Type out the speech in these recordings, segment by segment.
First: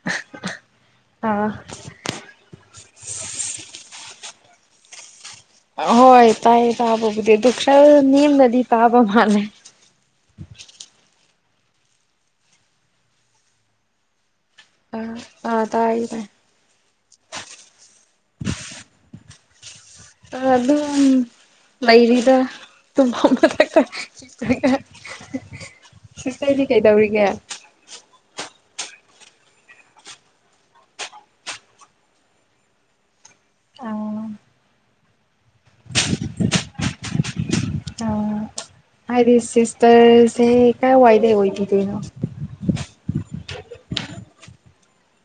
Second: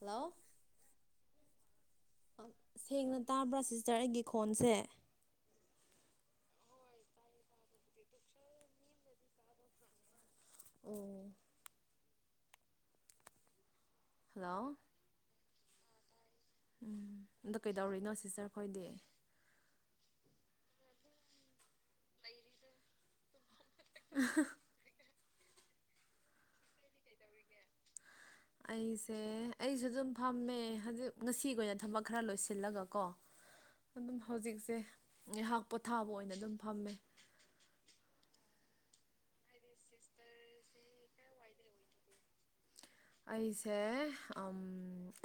hello ꯑꯥ ꯁꯦꯡꯅ ꯇꯥꯕ꯭ꯔꯥ ꯁꯤꯁꯇꯔ ꯑꯩꯒꯤ ꯈꯣꯟꯁꯦ ꯍꯣꯏ ꯇꯥꯏ ꯇꯥꯕꯕꯨꯗꯤ ꯗꯨ ꯅꯅꯤꯝ ꯅꯗꯤ ꯇꯥꯕ ꯃꯥꯅꯦ [inaudible] ꯑꯣ ꯍꯜꯂꯣ ꯑꯥ ꯑꯥ ꯇꯥꯏꯅꯦ ꯎꯝ ꯑꯗ ꯀꯩꯗꯧꯔꯔꯤꯅꯣ ꯁꯤꯁꯇꯔꯈꯣꯏꯗꯤ ꯑꯗꯨ ꯂꯩꯔꯗ ꯇ ꯁꯨ ꯀꯩꯗꯤ ꯀꯩꯗꯧꯔꯤꯒꯦ ꯑꯩꯁꯦ ꯑꯩꯁꯨ ꯑꯗꯨꯝ ꯐꯝꯃꯦ ꯍꯧꯖꯤꯛ ꯉꯁꯤꯒꯤ ꯑꯣꯏꯅ ꯊꯕꯛ ꯈꯔ ꯂꯣꯏꯁꯤꯜꯂꯒꯀꯣ ꯑꯗꯨꯝ ꯑꯣ ꯍꯧꯖꯤꯛꯁꯦ ꯉꯥꯏꯍꯥꯛ ꯄꯣꯊꯥꯕ ꯑꯣꯏꯅ ꯑꯗꯨꯝ ꯐꯝꯃꯦ ꯑ ꯑꯗꯤ ꯁꯤꯁꯇꯔꯁꯦ ꯀꯥꯏ ꯋꯥꯏꯗꯦ ꯑꯣꯏꯣꯏꯊ ꯇꯅ ꯑꯩꯁꯦ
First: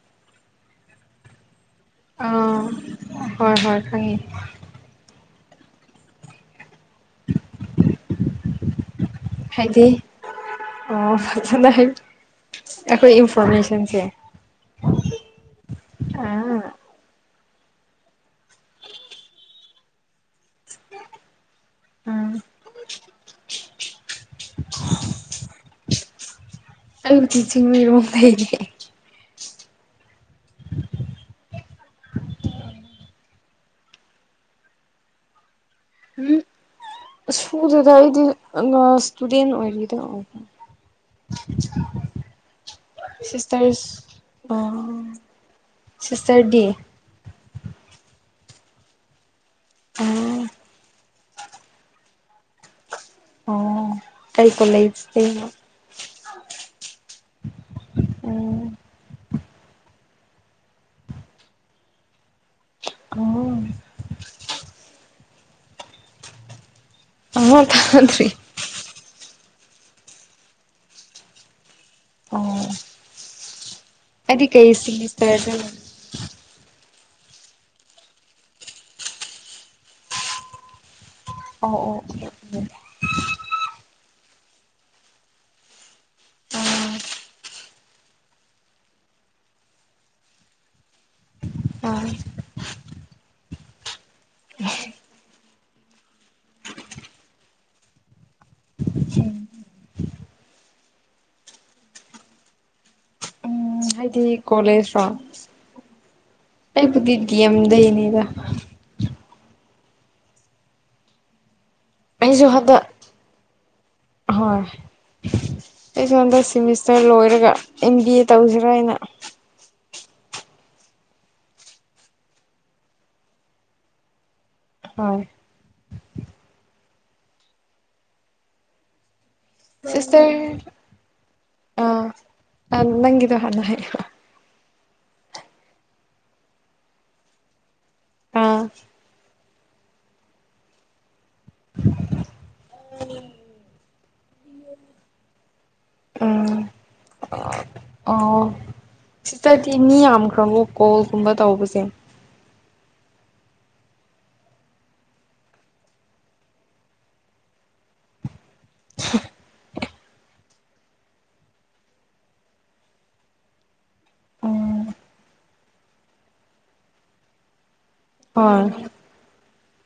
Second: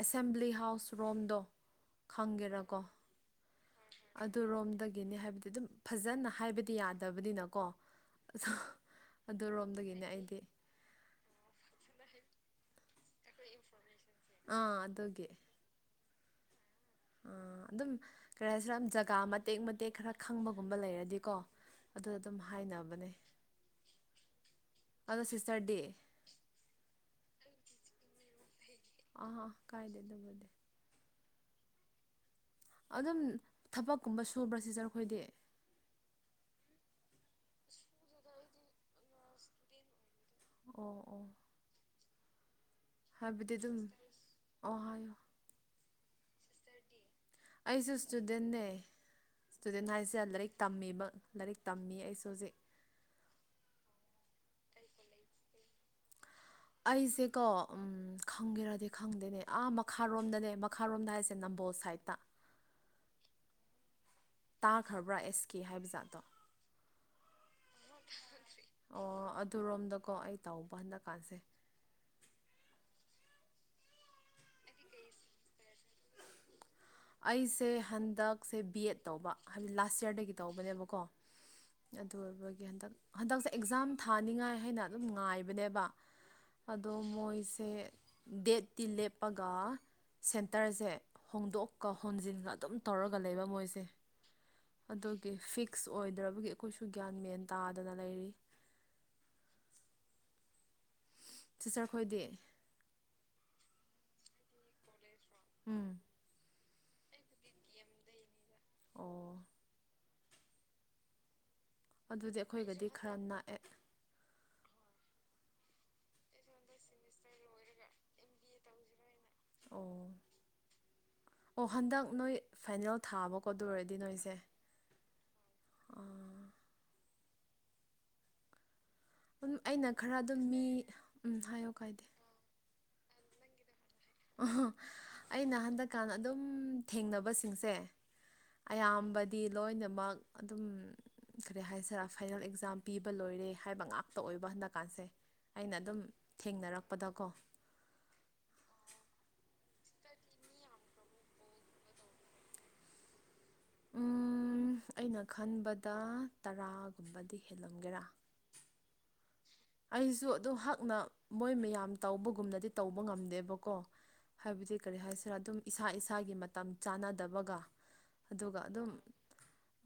ꯑꯦꯁꯦꯝꯕ꯭ꯂꯤ ꯍꯥꯎꯁ ꯔꯣꯝꯗꯣ ꯑꯥ ꯈꯪꯒꯦꯔꯥꯀꯣ ꯍꯣꯏ ꯍꯣꯏ ꯈꯪꯉꯦ ꯑꯗꯨ ꯔꯣꯝꯗꯒꯤꯅꯤ ꯍꯥꯏꯕꯗꯤ ꯑꯗꯨꯝ ꯐꯖꯅ ꯍꯥꯏꯕꯗꯤ ꯌꯥꯗꯕꯅꯤꯅꯀꯣ ꯑ ꯍꯥꯏꯗꯤ ꯑꯣ ꯐꯖꯅ ꯍꯥꯏ ꯑꯩꯈꯣꯏ ꯏꯟꯐꯣꯔꯃꯦꯁꯟꯁꯦ ꯑꯥ ꯑꯗꯨꯗꯒꯦ ꯑꯥ ꯑꯗꯨꯝ ꯀꯔꯤ ꯍꯥꯏꯁꯤꯔ ꯖꯒꯥ ꯃꯇꯦꯛ ꯃꯇꯦꯛ ꯈꯔ ꯈꯪꯕꯒꯨꯝꯕ ꯂꯩꯔꯗꯤꯀꯣ ꯑꯗꯨ ꯑꯗꯨꯝ ꯍꯥꯏꯅꯕꯅꯦ ꯑꯗ ꯁꯤꯁꯇꯔ ꯗꯦ ꯑꯗꯨ ꯆ ꯆꯤꯡ ꯃꯩ ꯑ ꯀꯥꯏꯗꯗꯕ ꯑꯗꯨꯝ ꯊꯕꯛꯀꯨꯝꯕ ꯁꯨꯕ꯭ꯔꯥ ꯁꯤꯖꯔ ꯑꯩꯈꯣꯏꯗꯤ ꯁꯨꯗꯗ ꯑꯩꯗꯤ ꯏꯁꯇꯨꯗꯦꯟ ꯑꯣꯏꯔꯤꯗ ꯑꯣ ꯑꯣ ꯍꯥꯏꯕꯗꯤ ꯑꯗꯨꯝ ꯑꯣ ꯍꯥꯏꯌꯣ ꯔ ꯁꯤꯇꯔ ꯗꯦ ꯑꯩꯁꯨ ꯏꯁꯇꯨꯗꯦꯟꯅꯦ ꯏꯁꯇꯨꯗꯦꯟ ꯑ ꯍꯥꯏꯁꯦ ꯂꯥꯏꯔꯤꯛ ꯇꯝꯃꯤꯕ ꯂꯥꯏꯔꯤꯛ ꯇꯝꯃꯤ ꯑꯩꯁꯨ ꯇꯖꯦꯛ ꯑꯣ ꯀꯩ ꯀꯣꯂꯦꯖ ꯑꯩꯁꯦꯀꯣ ꯎꯝ ꯎꯝ ꯈꯪꯒꯦꯔꯗꯤ ꯈꯪꯗꯦꯅꯦ ꯑꯥ ꯃꯈ ꯃꯈꯥꯔꯣꯝꯗꯅꯦ ꯃꯈꯥꯔꯣꯝꯗ ꯍꯥꯏꯁꯦ ꯅꯝꯕꯣꯜ ꯁꯥꯏꯠꯇ ꯎꯝ ꯕ꯭ꯔꯥ ꯑꯦꯁ ꯀꯦ ꯍꯥꯏꯕ ꯥꯖꯠꯇꯣ ꯑ ꯊ ꯊ꯭ꯔꯤ ꯇꯨꯔꯣꯝꯗꯀꯣ ꯑꯩ ꯇꯥꯎꯕ ꯍꯟꯗꯛ ꯀꯥꯟꯁꯦ ꯑꯣ ꯑꯗꯨꯗꯤ ꯀꯩꯁꯤꯔꯗ ꯑꯩꯁꯦ ꯍꯟꯗꯛꯁꯦ ꯕꯤ ꯑꯦꯠ ꯇꯧꯕ ꯍꯥꯏꯕꯗꯤ ꯂꯥꯁ ꯌꯔꯗꯒꯤ ꯇꯧꯕꯅꯦꯕꯀꯣ ꯑꯣ ꯑꯣ ꯑꯗꯨ ꯑꯣꯀꯦ ꯑꯣꯏꯕꯒꯤ ꯑꯣꯀꯦ ꯍꯟꯗꯛ ꯍꯟꯗꯛꯁꯦ ꯑꯦꯛꯖꯥꯝ ꯊ ꯊꯥꯅꯤꯡꯉꯥꯏ ꯍꯥꯏꯅ ꯑꯗꯨꯝ ꯉꯥꯏꯕꯅꯦꯕ ꯑꯗꯣ ꯃꯣꯏꯁꯦ ꯗꯦꯠꯇꯤ ꯂꯦꯞꯄꯒ ꯁꯦꯟꯇꯔꯁꯦ ꯍꯣꯡꯗꯣꯛꯀ ꯑꯥ ꯍꯣꯟꯖꯤꯟꯒ ꯑꯗꯨꯝ ꯇꯧꯔꯒ ꯂꯩꯕ ꯃꯣꯏꯁꯦ ꯑꯗꯨꯒꯤ ꯐꯤꯛꯁ ꯑꯣꯏꯗ꯭ꯔꯕꯒꯤ ꯑꯩꯈꯣꯏꯁꯨ ꯒ꯭ꯌꯥꯟ ꯃꯦꯟ ꯇꯥꯗꯅ ꯂꯩꯔꯤ ꯆ ꯆꯇꯔ ꯈꯣꯏꯗꯤ ꯀꯣꯂꯦꯖ꯭ꯔꯥꯎ ꯎꯝ ꯑꯩꯕꯨꯗꯤꯗꯤ ꯌꯥꯝꯗꯅꯤꯗ ꯑꯣ ꯑꯗꯨꯗꯤ ꯑꯩꯁꯨ ꯍꯟꯗꯛ ꯑꯩꯈꯣꯏꯒꯗꯤ ꯈꯔ ꯅꯛꯑꯦ ꯑꯩ ꯁꯣꯟꯝꯗ ꯁꯤꯦꯃꯤꯁꯇꯔ ꯂꯣꯏꯔꯒ ꯑꯦꯝ ꯕꯤ ꯑꯦ ꯇꯧꯁꯤꯔꯣ ꯑꯩꯅ ꯑꯣ ꯑꯣ ꯍꯟꯗꯛ ꯅꯣꯏ ꯐꯥꯏꯅꯦꯜ ꯊꯥꯕꯀꯣ ꯑꯗꯨꯔꯗꯤ ꯅꯣꯏꯁꯦ ꯍꯣꯏ ꯎꯝ ꯑꯩꯅ ꯈꯔ ꯑꯗꯨꯝ ꯁꯤꯁꯇꯔ ꯃꯤ ꯎ ꯍꯥꯏꯌꯣ ꯀꯥꯏꯗꯦ ꯑ ꯅꯪꯗꯣ ꯍꯅ ꯍꯥꯏ ꯑꯩꯅ ꯍꯟꯗꯛꯀꯥꯟ ꯑꯗꯨꯝ ꯊꯦꯡꯅꯕꯁꯤꯡꯁꯦ ꯑꯥ ꯑꯌꯥꯝꯕꯗꯤ ꯂꯣꯏꯅꯃꯛ ꯑꯗꯨꯝ ꯀꯔꯤ ꯍꯥꯏꯁꯤꯔ ꯐꯥꯏꯅꯦꯜ ꯑꯦꯛꯖꯥꯝ ꯄꯤꯕ ꯂꯣꯏꯔꯦ ꯍꯥꯏꯕ ꯉꯥꯛꯇ ꯑꯣꯏꯕ ꯍꯟꯗꯛꯀꯥꯟꯁꯦ ꯑꯩꯅ ꯑꯗꯨꯝ ꯊꯦꯡꯅꯔꯛꯄꯗꯀꯣ ꯑꯥ ꯁꯤꯗꯗꯤ ꯃꯤ ꯌꯥꯝꯈ꯭ꯔꯕꯣ ꯀꯣꯜꯒꯨꯝꯕ ꯇꯧꯕꯁꯦ [inaudible] ꯎꯝ ꯑꯩꯅ ꯈꯟꯕꯗ ꯇꯔꯥꯒꯨꯝꯕꯗꯤ ꯍꯦꯜꯂꯝꯒꯦꯔꯥ ꯍ ꯑꯩꯁꯨ ꯑꯗꯨ ꯍꯛꯅ ꯃꯣꯏ ꯃꯌꯥꯝ ꯇꯧꯕꯒꯨꯝꯅꯗꯤ ꯇꯧꯕ ꯉꯝꯗꯦꯕꯀꯣ ꯍꯥꯏꯕꯗꯤ ꯀꯔꯤ ꯍꯥꯏꯁꯤꯔꯥ ꯑꯗꯨꯝ ꯏꯁꯥ ꯏꯁꯥꯒꯤ ꯃꯇꯝ ꯆꯥꯟꯅꯗꯕꯒ ꯑꯗꯨꯒ ꯍꯣꯏ ꯑꯗꯨꯝ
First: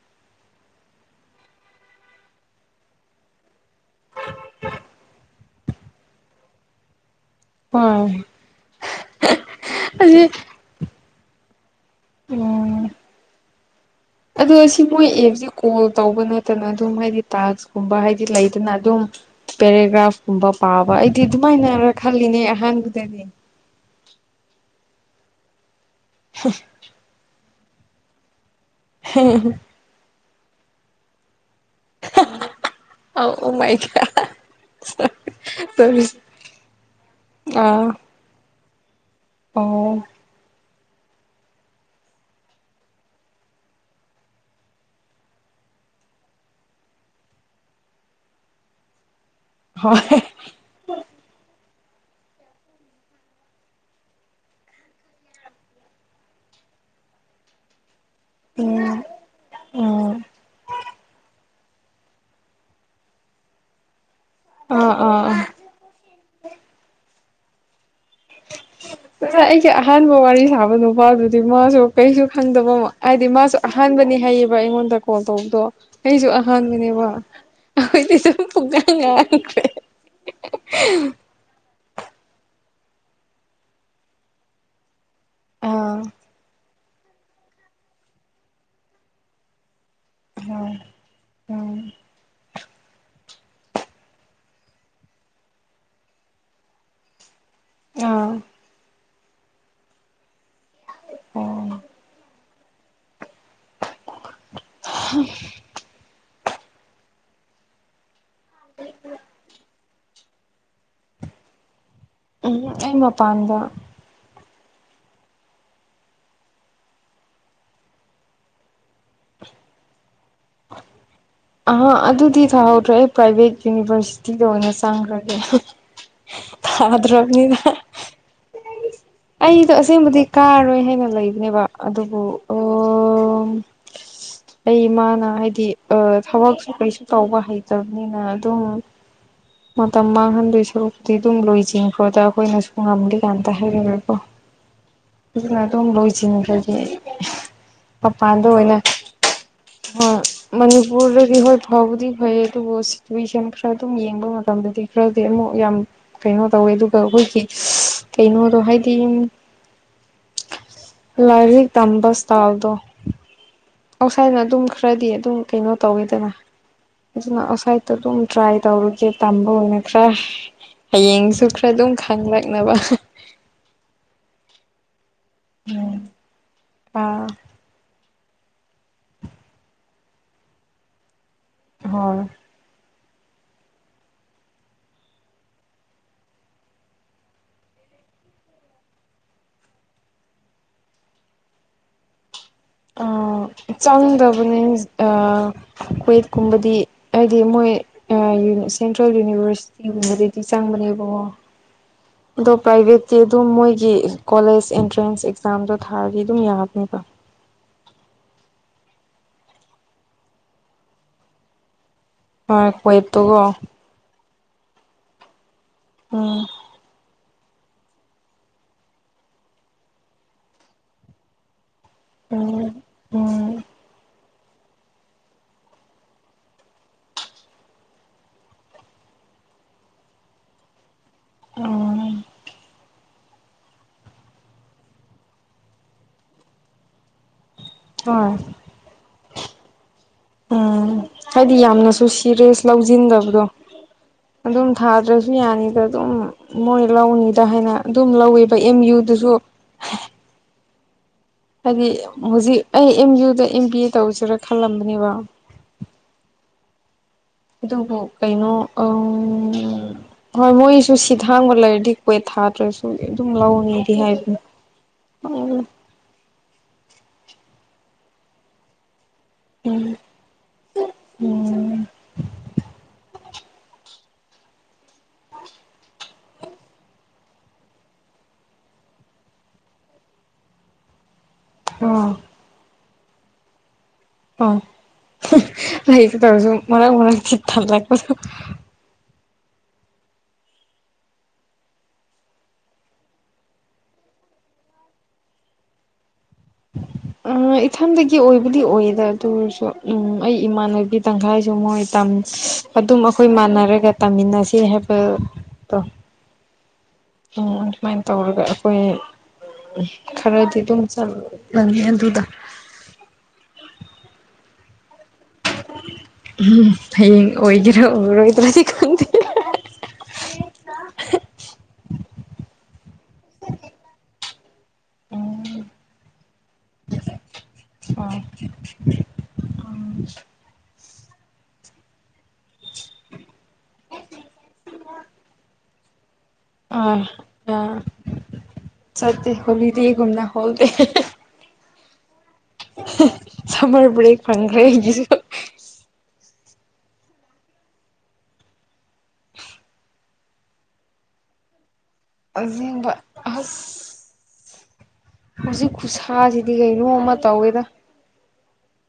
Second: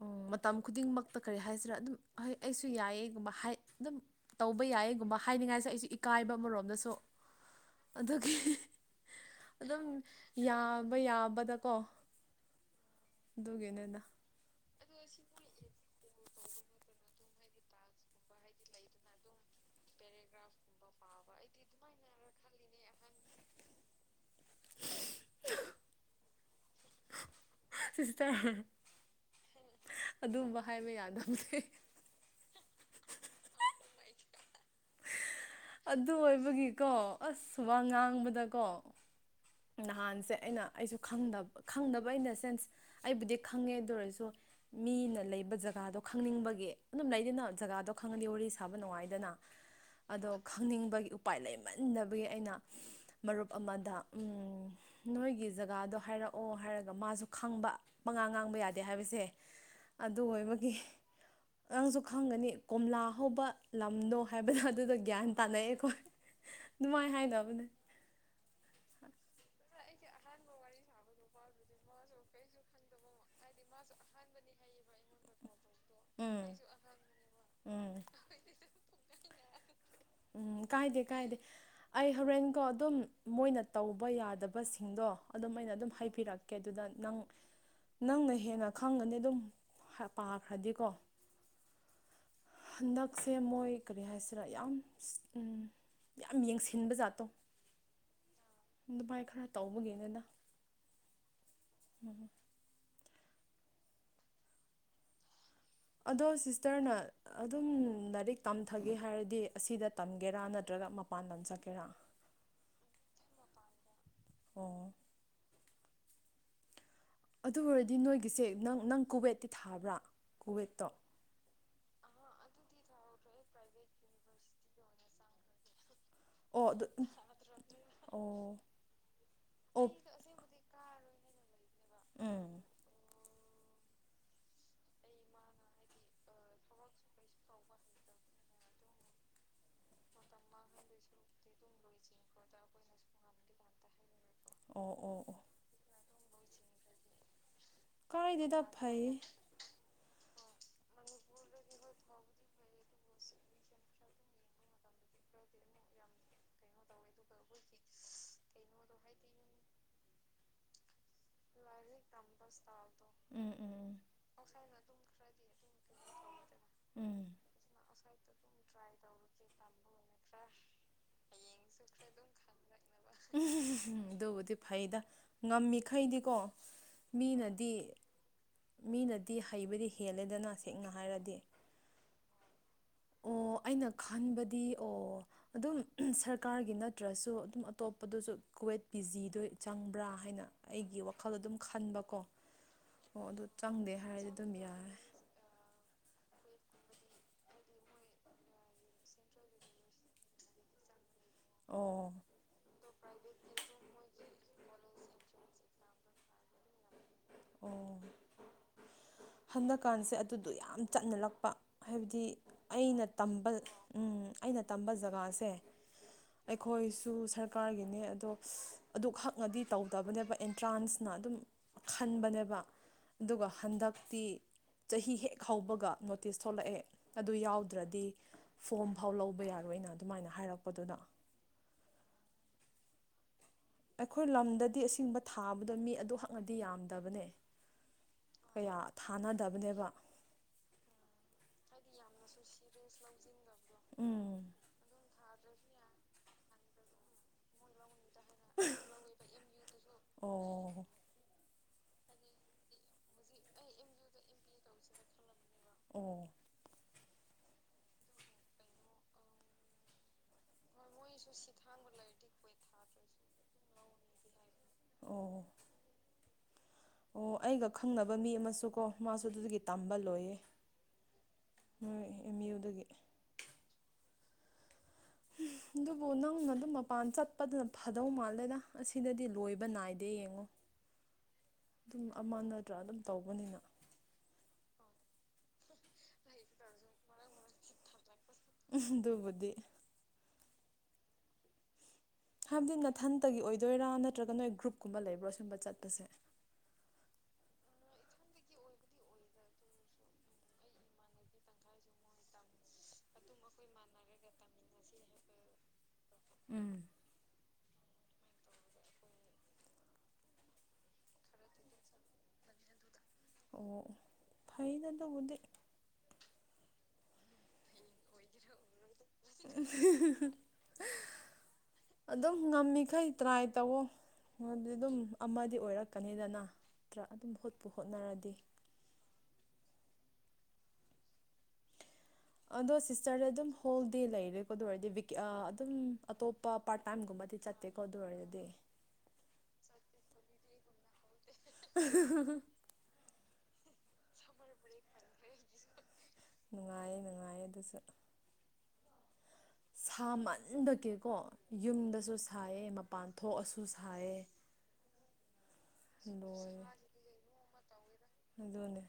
ꯑꯣ ꯃꯇꯝ ꯈꯨꯗꯤꯡꯃꯛꯇ ꯀꯔꯤ ꯍꯥꯏꯁꯤꯔꯥ ꯑꯗꯨꯝꯣꯏ ꯑꯩꯁꯨ ꯌꯥꯏꯑꯒꯨꯝꯕ ꯑꯗꯨꯝ ꯇꯧꯕ ꯌꯥꯏꯌꯦꯒꯨꯝꯕ ꯍꯥꯏꯅꯤꯡꯉꯥꯏꯁꯦ ꯑꯩꯁꯨ ꯏꯀꯥꯏꯕ ꯑꯃꯔꯣꯝꯗꯁꯨ ꯍꯣꯏ ꯑꯗꯨꯒꯤ ꯑꯗꯨꯝ ꯑꯁꯤ ꯌꯥꯕ ꯌꯥꯕꯗꯀꯣ ꯎꯝ ꯑꯗꯨꯒꯤꯅꯤꯅ ꯑꯗꯣ ꯁꯤ ꯃꯣꯏ ꯑꯦꯞꯁꯦ ꯀꯣꯜ ꯇꯧꯕ ꯅꯠꯇꯅ ꯑꯗꯨꯝ ꯍꯥꯏꯗꯤ ꯇꯥꯛꯁꯀꯨꯝꯕ ꯍꯥꯏꯗꯤ ꯂꯩꯗꯅ ꯑꯗꯨꯝ ꯄꯦꯔꯥꯒ꯭ꯔꯥꯐ ꯀꯨꯝꯕ ꯄꯥꯕ ꯑꯩꯗꯤ ꯑꯗꯨꯃꯥꯏꯅꯔ ꯈꯜꯂꯤꯅꯦ ꯑꯍꯥꯟꯕꯗꯗꯤ ꯍ ꯁꯤꯁ ꯇ ꯍꯝ ꯑꯗꯨꯝꯕ ꯍꯥꯏꯕ ꯌꯥꯗꯕꯅꯦꯦ ꯑꯥꯎ ꯃꯥꯏ ꯀ ꯑꯗꯨ ꯑꯣꯏꯕꯒꯤꯀꯣ ꯑꯁ ꯋꯥ ꯑꯥ ꯉꯥꯡꯕꯗꯀꯣ ꯑꯣ ꯅꯍꯥꯟꯁꯦ ꯑꯩꯅ ꯑꯩꯁꯨ ꯈꯪꯗꯕ ꯈꯪꯗꯕ ꯏꯟ ꯗ ꯁꯦꯟꯁ ꯑꯩꯕꯨꯗꯤ ꯈꯪꯉꯦ ꯑꯗꯨ ꯑꯣꯏꯔꯁꯨ ꯃꯤꯅ ꯂꯩꯕ ꯖ ꯖꯒꯥꯗꯣ ꯈꯪꯅꯤꯡꯕꯒꯤ ꯑꯗꯨꯝ ꯂꯩꯅꯤꯅ ꯖꯒꯥꯗꯣ ꯈꯪꯉꯗꯤ ꯋꯥꯔꯤ ꯁꯥꯕ ꯅꯨꯡꯉꯥꯏꯗꯅ ꯍꯣꯏ ꯑꯗꯣ ꯈꯪꯅꯤꯡꯕꯒꯤ ꯎꯄꯥꯏ ꯂꯩꯃꯟꯕꯒꯤ ꯑꯩꯅ ꯃꯔꯨꯞ ꯑꯃꯗ ꯎ ꯅꯣꯏꯒꯤ ꯖꯒꯥꯗꯣ ꯍꯥꯏꯔꯛꯑꯣ ꯍꯥꯏꯔꯒ ꯃꯥꯁꯨ ꯈꯪꯕ ꯃꯉꯥ ꯉꯥꯡꯕ ꯌꯥꯗꯦ ꯎꯝ ꯍꯥꯏꯕꯁꯦ ꯑꯗꯨ ꯎꯝ ꯑꯣꯏꯕꯒꯤ ꯅꯪꯁꯨ ꯈꯪꯒꯅꯤ ꯀꯣꯝꯂꯥ ꯍꯧꯕ ꯂꯝꯗꯣ ꯍꯥꯏꯕꯗꯣ ꯑꯥ ꯑꯥ ꯑꯗꯨꯗ ꯒ꯭ꯌꯥꯟ ꯑꯥ ꯇꯥꯅꯩꯑꯦꯈꯣ ꯅꯨꯡꯉꯥꯏ ꯍꯥꯏꯅꯕꯅꯦ ꯑꯩꯒꯤ ꯑꯍꯥꯟꯕ ꯋꯥꯔꯤ ꯁꯥꯕ ꯅꯨꯄꯥꯗꯨꯗꯤ ꯃꯥꯁꯨ ꯀꯩꯁꯨ ꯈꯪꯗꯕ ꯍꯥꯏꯗꯤ ꯃꯥꯁꯨ ꯑꯍꯥꯟꯕ ꯈꯅꯤ ꯍꯥꯏꯌꯦꯕ ꯑꯩꯉꯣꯟꯗ ꯀꯣꯜ ꯇꯧꯕꯗꯣ ꯑꯩꯁꯨ ꯎꯝ ꯑꯍꯥꯟꯕꯅꯦꯕ ꯎꯝ ꯑꯩꯈꯣꯏꯗꯤ ꯁꯨꯝ ꯉꯈ꯭ꯔꯦ ꯎꯝ ꯀꯥꯏꯗꯦ ꯀꯥꯏꯗꯦ ꯑꯩ ꯍꯣꯔꯦꯟꯀꯣ ꯑꯗꯨꯝ ꯃꯣꯏꯅ ꯇꯧꯕ ꯌꯥꯗꯕꯁꯤꯡꯗꯣ ꯑꯗꯨꯝ ꯑꯩꯅ ꯑꯗꯨꯝ ꯑꯥ ꯍꯥꯏꯕꯤꯔꯛꯀꯦ ꯑꯗꯨꯗ ꯅꯪ ꯅꯪꯅ ꯍꯦꯟꯅ ꯈꯪꯒꯅꯤ ꯑꯗꯨꯝ ꯍꯣꯏ ꯄꯥꯈ꯭ꯔꯗꯤꯀꯣ ꯎꯣꯏ ꯍꯟꯗꯛꯁꯦ ꯃꯣꯏ ꯀꯔꯤ ꯍꯥꯏꯁꯤꯔꯥ ꯌꯥꯝ ꯌꯥꯝ ꯌꯦꯡꯁꯤꯟꯕ ꯖꯥꯠꯇꯣ ꯑꯥ ꯑꯗꯨꯃꯥꯏ ꯈꯔ ꯇꯧꯕꯒꯤꯅꯅ ꯎꯝ [unintelligible] ꯑꯗꯣ ꯁꯤꯁꯇꯔꯅ ꯑꯗꯨꯝ ꯂꯥꯏꯔꯤꯛ ꯇꯝꯊꯒꯦ ꯍꯥꯏꯔꯗꯤ ꯑꯁꯤꯗ ꯇꯝꯒꯦꯔꯥ ꯅꯠꯇ꯭ꯔꯒ ꯃꯄꯥꯟ ꯑꯅꯟ ꯆ ꯀꯦꯔꯥ ꯎꯝ ꯑ ꯃꯄꯥꯟꯝꯗ ꯀꯣꯡ ꯑꯗꯨ ꯑꯣꯏꯔꯗꯤ ꯅꯣꯏꯒꯤꯁꯦ ꯅꯪ ꯅꯪ ꯀꯨꯋꯦꯠꯇꯤ ꯊꯥꯕ꯭ꯔꯥ ꯀꯨꯋꯦꯠꯇꯣ ꯑ ꯑꯗꯨꯗꯤ ꯊꯥꯍꯧꯗ꯭ꯔꯦ ꯄ꯭ꯔꯥꯏꯚꯦꯠ ꯌꯨꯅꯤꯚꯔꯁꯤꯇꯤꯗ ꯑꯣꯏꯅ ꯆꯪꯈ꯭ꯔꯒꯦ ꯑꯣ ꯑꯗꯨ ꯊꯥꯗ꯭ꯔꯕꯅꯤꯅ ꯑꯣ ꯑꯩꯗꯣ ꯑꯣ ꯑꯁꯦꯡꯕꯗꯤ ꯀꯥꯔꯔꯣꯏ ꯍꯥꯏꯅ ꯂꯩꯅꯦꯕ ꯑꯗꯨꯕꯨ ꯎꯝ ꯑꯩ ꯏꯃꯥꯅ ꯍꯥꯏꯗꯤ ꯊꯕꯛꯁꯨ ꯀꯩꯁꯨ ꯇꯧꯕ ꯍꯩꯇꯕꯅꯤꯅ ꯑꯗꯨꯝ ꯃꯇꯝ ꯃꯥꯡꯍꯟꯗꯣꯏ ꯁꯔꯨꯛꯇꯗꯤ ꯑꯗꯨꯝ ꯂꯣꯏꯖꯤꯡꯈ꯭ꯔꯣꯗ ꯑꯩꯈꯣꯏꯅꯁꯨ ꯉꯝꯂꯤ ꯀꯥꯟꯇ ꯍꯥꯏꯔꯨꯔꯦꯀꯣ ꯑꯣ ꯑꯣ ꯑꯣ ꯑꯗꯨꯅꯗꯝ ꯂꯣꯏꯁꯤ꯭ꯔꯗꯤ ꯀꯥꯏꯗꯗꯞ ꯐꯑ ꯍꯥ ꯃꯅꯤꯄꯨꯔꯗꯗꯤ ꯍꯣꯏ ꯐꯥꯎꯕꯗꯤ ꯐꯩ ꯑꯗꯨꯕꯨ ꯁꯤꯇꯨꯋꯦꯁꯟ ꯈꯔ ꯑꯗꯨꯝ ꯌꯦꯡꯕ ꯃꯇꯝꯗꯗꯤ ꯈꯔꯗꯤ ꯑꯃꯨꯛ ꯌꯥꯝ ꯀꯩꯅꯣ ꯇꯧꯋꯦ ꯑꯗꯨꯒ ꯑꯩꯈꯣꯏꯒꯤ ꯀꯩꯅꯣꯗꯣ ꯍꯥꯏꯗꯤ ꯂꯔꯤ ꯝꯕꯣ ꯎꯝ ꯎꯝ ꯑꯁꯥꯏꯅ ꯑꯗꯨꯝ ꯈꯔꯗꯤ ꯑꯗꯨꯝ ꯀꯩꯅꯣ ꯇꯧꯋꯦꯗꯅ ꯎꯝ ꯑꯗꯨꯅ ꯉꯁꯥꯏꯗ ꯑꯗꯨꯝ ꯇ꯭ꯔꯥꯏ ꯇꯧꯔꯨꯒꯦ ꯇꯝꯕ ꯑꯣꯏꯅ ꯈꯔ ꯍꯌꯦꯡꯁꯨ ꯈꯔ ꯑꯗꯨꯝ ꯈꯪꯂꯛꯅꯕ ꯎꯝ ꯑꯗꯨꯕꯨꯗꯤ ꯐꯩꯗ ꯉꯝꯃꯤꯈꯩꯗꯤꯀꯣ ꯑꯥ ꯃꯤꯅꯗꯤ ꯃꯤꯅꯗꯤ ꯍꯩꯕꯗꯤ ꯍꯦꯜꯂꯦꯗꯅ ꯁꯦꯡꯅ ꯍꯥꯏꯔꯗꯤ ꯍ ꯑꯣ ꯑꯩꯅ ꯈꯟꯕꯗꯤ ꯑꯣ ꯑꯗꯨꯝ ꯁꯔꯀꯥꯔꯒꯤ ꯅꯠꯇ꯭ꯔꯁꯨ ꯑꯗꯨꯝ ꯑꯇꯣꯞꯄꯗꯁꯨ ꯀꯨꯋꯦꯠ ꯄꯤ ꯖꯤꯗꯣ ꯆꯪꯕ꯭ꯔꯥ ꯍꯥꯏꯅ ꯑꯩꯒꯤ ꯋꯥꯈꯜ ꯑꯗꯨꯝ ꯈꯟꯕꯀꯣ ꯑ ꯑꯣ ꯑꯗꯨ ꯆꯪꯗꯦ ꯍꯥꯏꯔꯗꯤ ꯑꯗꯨꯝ ꯆꯪꯕꯅꯤ ꯌꯥꯔꯦ ꯑ ꯀꯨꯋꯦꯠꯀꯨꯝꯕꯗꯤ ꯍꯥꯏꯗꯤ ꯃꯣꯏ ꯁꯦꯟꯇ꯭ꯔꯦꯜ ꯌꯨꯅꯤꯚꯔꯁꯤꯇꯤꯒꯨꯝꯕꯗꯗꯤ ꯆꯪꯕ ꯑꯔꯤꯕꯉꯣ ꯑꯣ ꯃꯣꯏꯒꯤ ꯀꯣꯂꯦꯖ ꯑꯦꯟꯇ꯭ꯔꯦꯟꯁ ꯑꯦꯛꯖꯥꯝꯗꯣ ꯊꯥꯔꯗꯤ ꯑꯗꯨꯝ ꯌꯥꯕꯅꯦꯕ ꯑꯣ ꯍꯟꯗꯛꯀꯥꯟꯁꯦ ꯑꯗꯨꯗꯣ ꯌꯥꯝ ꯆꯠꯅ ꯂꯛꯄ ꯍꯥꯏꯕꯗꯤ ꯍꯣꯏ ꯑꯩꯅ ꯀ꯭ꯋꯦꯠꯇꯨꯀꯣ ꯇꯝꯕ ꯑꯩꯅ ꯇꯝꯕ ꯖꯒꯥꯁꯦ ꯎꯝ ꯑꯩꯈꯣꯏꯁꯨ ꯁꯔꯀꯥꯔꯒꯤꯅꯦ ꯑꯗꯣ ꯑꯗꯨ ꯈꯛꯅꯗꯤ ꯇꯧꯗꯕꯅꯦꯕ ꯑꯦꯟꯇ꯭ꯔꯥꯟꯁꯅ ꯑꯗꯨꯝ ꯈꯟꯕꯅꯦꯕ ꯎꯝ ꯑꯗꯨꯒ ꯎꯝ ꯍꯟꯗꯛꯇꯤ ꯆꯍꯤ ꯍꯦꯛ ꯍꯧꯕꯒ ꯅꯣꯇꯤꯁ ꯊꯣꯛꯂꯛꯑꯦ ꯑꯗꯨ ꯌꯥꯎꯗ꯭ꯔꯗꯤ ꯐꯣꯝ ꯐꯥꯎ ꯂꯧꯕ ꯌꯥꯏ ꯌꯥꯔꯣꯏ ꯑꯅ ꯑꯗꯨꯃꯥꯏꯅ ꯍꯥꯏꯔꯛꯄꯗꯨꯗ ꯎꯝ ꯑꯩꯈꯣꯏ ꯂꯝꯗꯗꯤ ꯑꯁꯦꯡꯕ ꯊꯥꯕꯗꯣ ꯃꯤ ꯑꯗꯨ ꯍꯛꯅꯗꯤ ꯌꯥꯝꯗꯕꯅꯦ ꯍꯣꯏ ꯀꯌꯥ ꯊꯥꯅꯗꯕꯅꯦꯕ ꯎꯝ ꯍꯥꯏꯗꯤ ꯌꯥꯝꯅꯁꯨ ꯁꯤꯔꯦꯁ ꯂꯧꯁꯤꯟꯗꯕꯗꯣ ꯎꯝ ꯑꯗꯨꯝ ꯊꯥꯗ꯭ꯔꯁꯨ ꯃꯤꯅꯤꯌꯥꯅꯤꯗ ꯑꯗꯨꯝ ꯃꯣꯏꯣꯔ ꯂꯧꯥꯎꯅꯤꯗ ꯍꯥꯏꯅ ꯑꯗꯨꯝ ꯂꯧꯋꯦꯕ ꯑꯦꯝ ꯌꯨꯗꯨꯁꯨ ꯑꯣ ꯍꯥꯏꯗꯤ ꯍꯧꯖꯤꯛ ꯑꯩ ꯑꯦꯝ ꯌꯨꯗ ꯑꯦꯝ ꯕꯤ ꯑꯦ ꯇꯧꯁꯤꯔꯥ ꯈꯜꯂꯝꯕꯅꯦꯕ ꯑꯣ ꯑꯗꯨ ꯀꯩꯅꯣ ꯑ ꯍꯣꯏ ꯃꯣꯏ ꯁꯨ ꯁꯤ ꯊꯥꯡꯕ ꯂꯩꯔꯗꯤ ꯀꯣꯏꯠ ꯊꯥꯗ꯭ꯔꯁꯨ ꯑꯗꯨꯝ ꯂꯧꯅꯤꯗꯤ ꯍꯥꯏꯕꯅꯤ ꯑꯣ ꯑꯣ ꯑꯩꯒ ꯈꯪꯅꯕ ꯃꯤ ꯑꯃꯁꯨ ꯀꯣ ꯃꯥꯁꯨ ꯑꯗꯨꯗꯒꯤ ꯇꯝꯕ ꯂꯣꯏꯌꯦ ꯎꯝ ꯃꯣꯏ ꯑꯦꯝ ꯌꯨꯗꯒꯤ [inaudible] ꯑꯗꯨꯕꯨ ꯅꯪꯅ ꯑꯗꯨꯝ ꯃꯄꯥꯟ ꯆꯠꯄꯗꯅ ꯐꯗꯧ ꯃꯥꯜꯂꯦꯗ ꯑꯁꯤꯗꯗꯤ ꯂꯣꯏꯕ ꯅꯥꯏꯗꯦ ꯌꯦꯡꯉꯣ [inaudible] ꯑꯗꯨꯝ ꯑꯣ ꯑꯃ ꯅꯠꯇ꯭ꯔꯥ ꯑꯗꯨꯝ ꯇꯧꯕꯅꯤꯅ ꯑ ꯑꯩ ꯇꯧꯔꯁꯨ ꯃꯅꯥ ꯃ ꯆꯤ ꯊ ꯂꯥꯛꯄ ꯨꯕꯨꯗꯤ ꯍꯥꯏꯕꯗꯤ ꯅꯥꯊꯟꯇꯒꯤ ꯑꯣꯏꯗꯣꯏꯔꯥ ꯅꯠꯇ꯭ꯔꯒ ꯅꯣꯏ ꯒ꯭ꯔꯨꯞꯀꯨꯝꯕ ꯂꯩꯕ꯭ꯔꯥ ꯁꯨꯝꯕ ꯆꯠꯄꯁꯦ ꯎ ꯑ ꯏꯊꯟꯗꯒꯤ ꯑꯣꯏꯕꯨꯗꯤ ꯑꯣꯏꯌꯦꯗ ꯑꯗꯨꯁꯨ ꯎꯝ ꯑꯩ ꯏꯃꯥꯟꯅꯕꯤ ꯇꯪꯈꯥꯏꯁꯨ ꯃꯣꯏ ꯇ ꯑꯗꯨꯝ ꯑꯩꯈꯣꯏ ꯃꯥꯟꯅꯔꯒ ꯇꯥꯃꯤꯟꯅꯁꯦ ꯍꯥꯏꯕꯗꯣ ꯎꯝ ꯁꯨꯃꯥꯏꯅ ꯇꯧꯔꯒ ꯑꯩꯈꯣꯏ ꯈꯔꯗꯤ ꯇ ꯆ ꯑꯗꯨꯗ ꯑꯣ ꯐꯩꯅ ꯇꯕꯨꯗꯤ ꯎꯝ ꯍꯌꯦꯡ ꯑꯣꯏꯒꯦꯔ ꯎꯔꯣꯏꯗ꯭ꯔꯗꯤ ꯈꯪꯗꯦ [unintelligible] ꯑꯗꯨꯝ ꯉꯝꯃꯤꯈꯩ ꯇ꯭ꯔꯥꯏ ꯇꯧꯑꯣ ꯗꯤ ꯑꯗꯨꯝ ꯑꯃꯗꯤ ꯑꯣꯏꯔꯛꯀꯅꯤꯗꯅ ꯅꯠꯇ꯭ꯔ ꯑꯗꯨꯝ ꯍꯣꯠꯄꯨ ꯍꯣꯠꯅꯔꯗꯤ ꯑ ꯑꯗꯣ ꯁꯤꯁꯇꯔꯗ ꯑꯗꯨꯝ ꯍꯣꯜꯗꯦ ꯂꯩꯔꯦꯀꯣ ꯑꯗꯨ ꯑꯣꯏꯔꯗꯤ ꯑꯗꯨꯝ ꯑꯇꯣꯞꯄ ꯄꯥꯔꯠ ꯑꯥ ꯇꯥꯏꯝꯒꯨꯝꯕꯗꯤ ꯆꯠꯇꯦꯀꯣ ꯑꯥ ꯑꯗꯨ ꯑꯣꯏꯔꯒꯗꯤ ꯗꯤꯒꯨꯝꯅ ꯈꯣꯜꯗ ꯑ ꯁꯨꯝꯃꯦꯔ ꯕꯔꯦꯛ ꯐꯪ꯭ꯔꯁꯨ ꯅꯨꯡꯉꯥꯏꯌꯦ ꯅꯨꯡꯉꯥꯏꯌꯦ ꯑꯗꯨꯁꯨ ꯁꯥꯃꯟꯗꯀꯦꯀꯣ ꯌꯨꯝꯗ ꯨ ꯁꯥꯏꯑꯌꯦ ꯑꯁꯦꯡꯕ ꯃꯄꯥꯟ ꯑꯁ ꯊꯣꯛꯑꯁꯨ ꯁꯥꯏꯑ ꯍꯧꯖꯤꯛ ꯈꯨꯠꯁꯥꯁꯤꯗꯤ ꯀꯩꯅꯣ ꯑꯃ ꯇꯧꯋꯦꯗ ꯑꯗꯨꯅꯦ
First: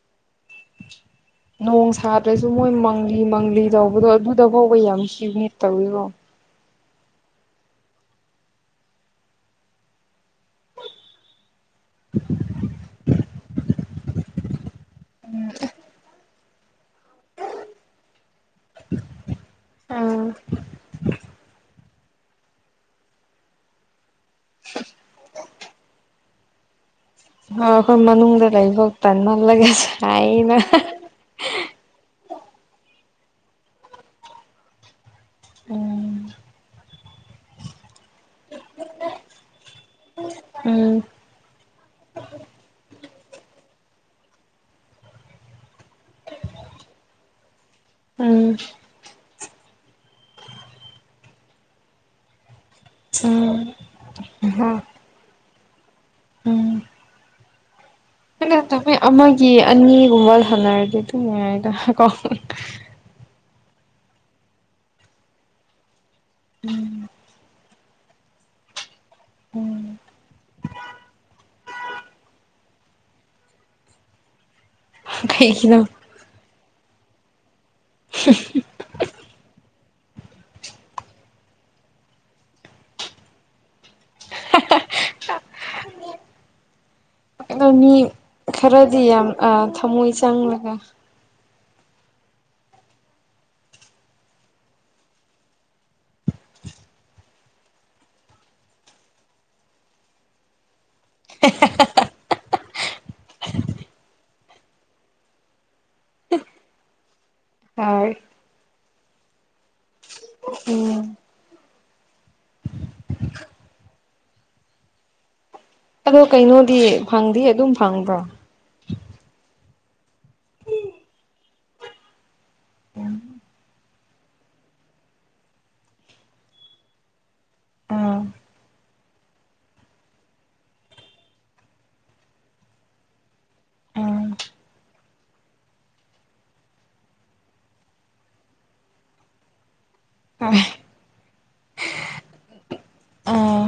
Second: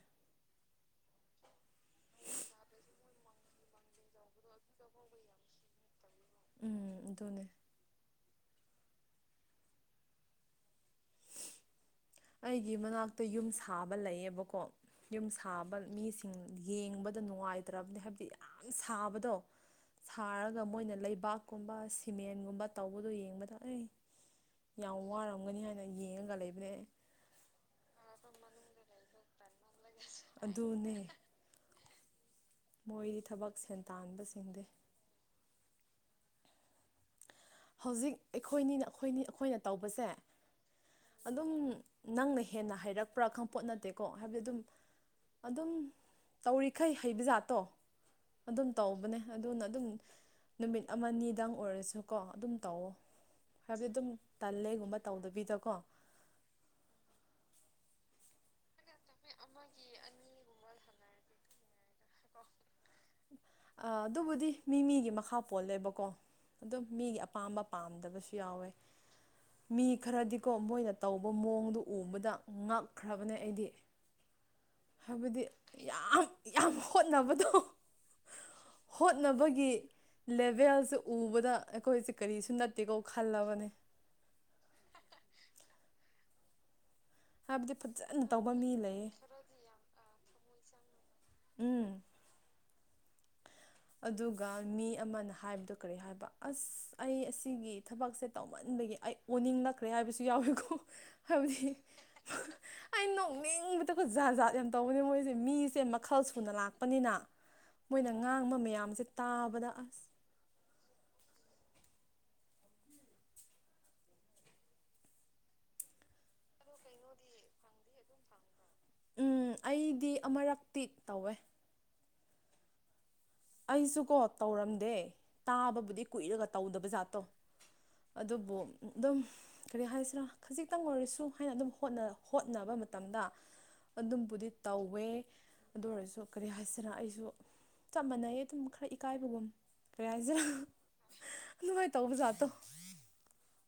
[inaudible] ꯅꯣꯡ ꯁꯥꯗ꯭ꯔꯁꯨ ꯃꯣꯏ ꯃꯪꯂꯤ ꯃꯪꯂꯤ ꯇꯧꯕꯗꯣ ꯑꯗꯨꯗ ꯐꯥꯎꯕ ꯌꯥꯝ ꯍꯤꯅꯦꯠ ꯇꯧꯋꯕꯣ ꯎꯝ ꯑꯗꯨꯅꯦ ꯑꯩꯒꯤ ꯃꯅꯥꯛꯇ ꯌꯨꯝ ꯁꯥꯕ ꯂꯩꯌꯦꯕꯀꯣ ꯌꯨꯝ ꯁꯥꯕ ꯃꯤꯁꯤꯡ ꯌꯦꯡꯕꯗ ꯅꯨꯡꯉꯥꯏꯇ꯭ꯔꯕꯅꯤ ꯍꯥꯏꯕꯗꯤ ꯌꯥꯝ ꯁꯥꯕꯗꯣ ꯍꯣꯏ ꯁꯥꯔꯒ ꯃꯣꯏꯅ ꯂꯩꯕꯥꯛꯀꯨꯝꯕ ꯑꯁꯤ ꯁꯤꯃꯦꯟꯒꯨꯝꯕ ꯇꯧꯕꯗꯣ ꯌꯦꯡꯕꯗ ꯑꯩ ꯌꯥꯝ ꯋꯥꯔꯝꯒꯅꯤ ꯍꯥꯏꯅ ꯌꯦꯡꯉꯒ ꯂꯩꯕꯅꯦ ꯑ ꯑꯩꯈꯣꯏ ꯃꯅꯨꯡꯗ ꯂꯩꯐꯧ ꯇꯟꯍꯜꯂꯒꯁꯨ ꯍꯥꯏꯅ ꯑꯗꯨꯅꯦ ꯃꯣꯏꯗꯤ ꯊꯕꯛ ꯁꯦꯟ ꯇꯥꯟꯕ ꯆꯁꯤꯡꯗꯦ ꯎꯝ ꯍꯧꯖꯤꯛ ꯑꯩꯈꯣꯏꯅꯤꯅ ꯑꯩꯈꯣꯏꯅꯤ ꯑꯩꯈꯣꯏꯅ ꯇꯧꯕꯁꯦ ꯎꯝ ꯑꯗꯨꯝ ꯅꯪꯅ ꯍꯦꯟꯅ ꯍꯩꯔꯛꯄ꯭ꯔꯥ ꯈꯪꯄꯣꯠ ꯅꯠꯇꯦꯀꯣ ꯍꯥꯏꯕꯗꯤ ꯑꯗꯨꯝ ꯑꯗꯨꯝ ꯇꯧꯔꯤꯈꯩ ꯍꯩꯕ ꯖꯥꯠꯇꯣ ꯑꯗꯨꯝ ꯇꯧꯕꯅꯦ ꯑꯗꯨꯅ ꯑꯗꯨꯝ ꯅꯨꯃꯤꯠ ꯑꯃꯅꯤꯅꯤꯗꯪ ꯑꯣꯏꯔꯁꯨ ꯀꯣ ꯑꯗꯨꯝ ꯇꯧꯑꯣ ꯍꯥꯏꯕꯗꯤ ꯑꯗꯨꯝ ꯎꯝ ꯍ ꯇꯜꯂꯦꯒꯨꯝꯕ ꯇꯧꯗꯕꯤꯗꯀꯣ ꯎꯝ ꯑꯩꯅꯣꯏ ꯑꯃꯒꯤ ꯑꯅꯤꯒꯨꯝꯕ ꯁꯥꯟꯅꯔꯗꯤ ꯑꯗꯨꯝ ꯌꯥ ꯍꯥꯏꯗ ꯀꯣ ꯑ ꯑꯗꯨꯕꯨꯗꯤ ꯃꯤ ꯃꯤꯒꯤ ꯃꯈꯥ ꯄꯣꯜꯂꯦꯕꯀꯣ ꯑꯗꯨꯝ ꯃꯤꯒꯤ ꯑꯄꯥꯝꯕ ꯄꯥꯝꯗꯕꯁꯨ ꯌꯥꯎꯋꯦ ꯃꯤ ꯈꯔꯗꯤꯀꯣ ꯃꯣꯏꯅ ꯇꯧꯕ ꯃꯑꯣꯡꯗ ꯎꯕꯗ ꯉꯛꯈ꯭ꯔꯕꯅꯦ ꯑꯩꯗꯤ [inaudible] ꯍꯥꯏꯕꯗꯤ ꯀꯩꯒꯤꯅꯣ ꯌꯥꯝ ꯌꯥꯝ ꯍꯣꯠꯅꯕꯗꯣ [unintelligible] ꯍꯣꯠꯅꯕꯒꯤ ꯂꯦꯕꯦꯜꯁꯦ ꯎꯕꯗ ꯑꯩꯈꯣꯏꯁꯦ ꯀꯔꯤꯁꯨ ꯅꯠꯇꯦꯀꯣ ꯈꯜꯂꯕꯅꯦ [unintelligible] ꯑꯗꯣ ꯍꯥꯏꯕꯗꯤ ꯃꯤ ꯐꯖꯅ ꯇꯧꯕ ꯃꯤ ꯈꯔꯗꯤ ꯂꯩꯌꯦ ꯌꯥꯝ ꯑ ꯊꯃꯣꯏ ꯆꯪꯉꯒ ꯎꯝ ꯑꯗꯨꯒ ꯃꯤ ꯑꯃꯅ ꯍꯥꯏꯕꯗꯣ ꯀꯔꯤ ꯍꯥꯏꯕ ꯑꯁ ꯑꯩ ꯑꯁꯤꯒꯤ ꯊꯕꯛꯁꯦ ꯇꯧꯃꯟ ꯕꯒꯤ ꯑꯩ ꯑꯣꯅꯤꯡꯂꯛꯈ꯭ꯔꯦ ꯍꯥꯏꯕꯁꯨ ꯌꯥꯎꯋꯤꯀꯣ ꯍꯥꯏꯕꯗꯤ [unintelligible] ꯑꯩ ꯅꯣꯛꯅꯤꯡꯒꯗꯕ ꯖꯥꯠ ꯖꯥꯠ ꯌꯥꯝ ꯇꯧꯕꯅꯤ ꯃꯣꯏꯁꯦ ꯃꯤꯁꯦ ꯃꯈꯜ ꯁꯨꯅ ꯂꯥꯛꯄꯅꯤꯅ ꯃꯣꯏꯅ ꯍꯣꯏ ꯉꯥꯡꯕ ꯃꯌꯥꯝꯁꯦ ꯇꯥꯕꯗ ꯑꯁ ꯎꯝ ꯑꯗꯣ ꯀꯩꯅꯣꯗꯤ ꯐꯪꯗꯤ ꯑꯗꯨꯝ ꯐꯪꯕ꯭ꯔꯣ ꯎꯝ ꯑꯩꯗꯤ ꯑꯃꯨꯔꯛꯇꯤ ꯇꯧꯋꯦ ꯑꯩꯁꯨ ꯀꯣ ꯇꯧꯔꯝꯗꯦ ꯇꯥꯕꯕꯨꯗꯤ ꯀꯨꯏꯔꯒ ꯇꯧꯗꯕꯖꯥꯠꯇꯣ ꯎꯝ ꯑꯗꯨꯕꯨ ꯑꯗꯨꯝ ꯀꯔꯤ ꯍꯥꯏꯁꯤꯔꯥ ꯈꯖꯤꯛꯇꯪ ꯑꯣꯏꯔꯁꯨ ꯍꯥꯏꯅ ꯑꯗꯨꯝ ꯍꯣꯠ ꯍꯣꯠꯅꯕ ꯃꯇꯝꯗ ꯎꯝ ꯑꯗꯨꯝꯕꯨꯗꯤ ꯇꯧꯋꯦ ꯑꯗꯨ ꯑꯣꯏꯔꯁꯨ ꯀꯔꯤ ꯍꯥꯏꯁꯤꯅ ꯑꯩꯁꯨ ꯆꯞ ꯃꯥꯟꯅꯩꯌꯦ ꯑꯗꯨꯝ ꯈꯔ ꯏꯀꯥꯏꯕꯒꯨꯝ ꯀꯔꯤ ꯍꯥꯏꯁꯤꯔꯥ ꯍꯣꯏ ꯅꯨꯡꯉꯥꯏ ꯇꯧꯕ ꯖꯥꯠꯇꯣ ꯎꯝ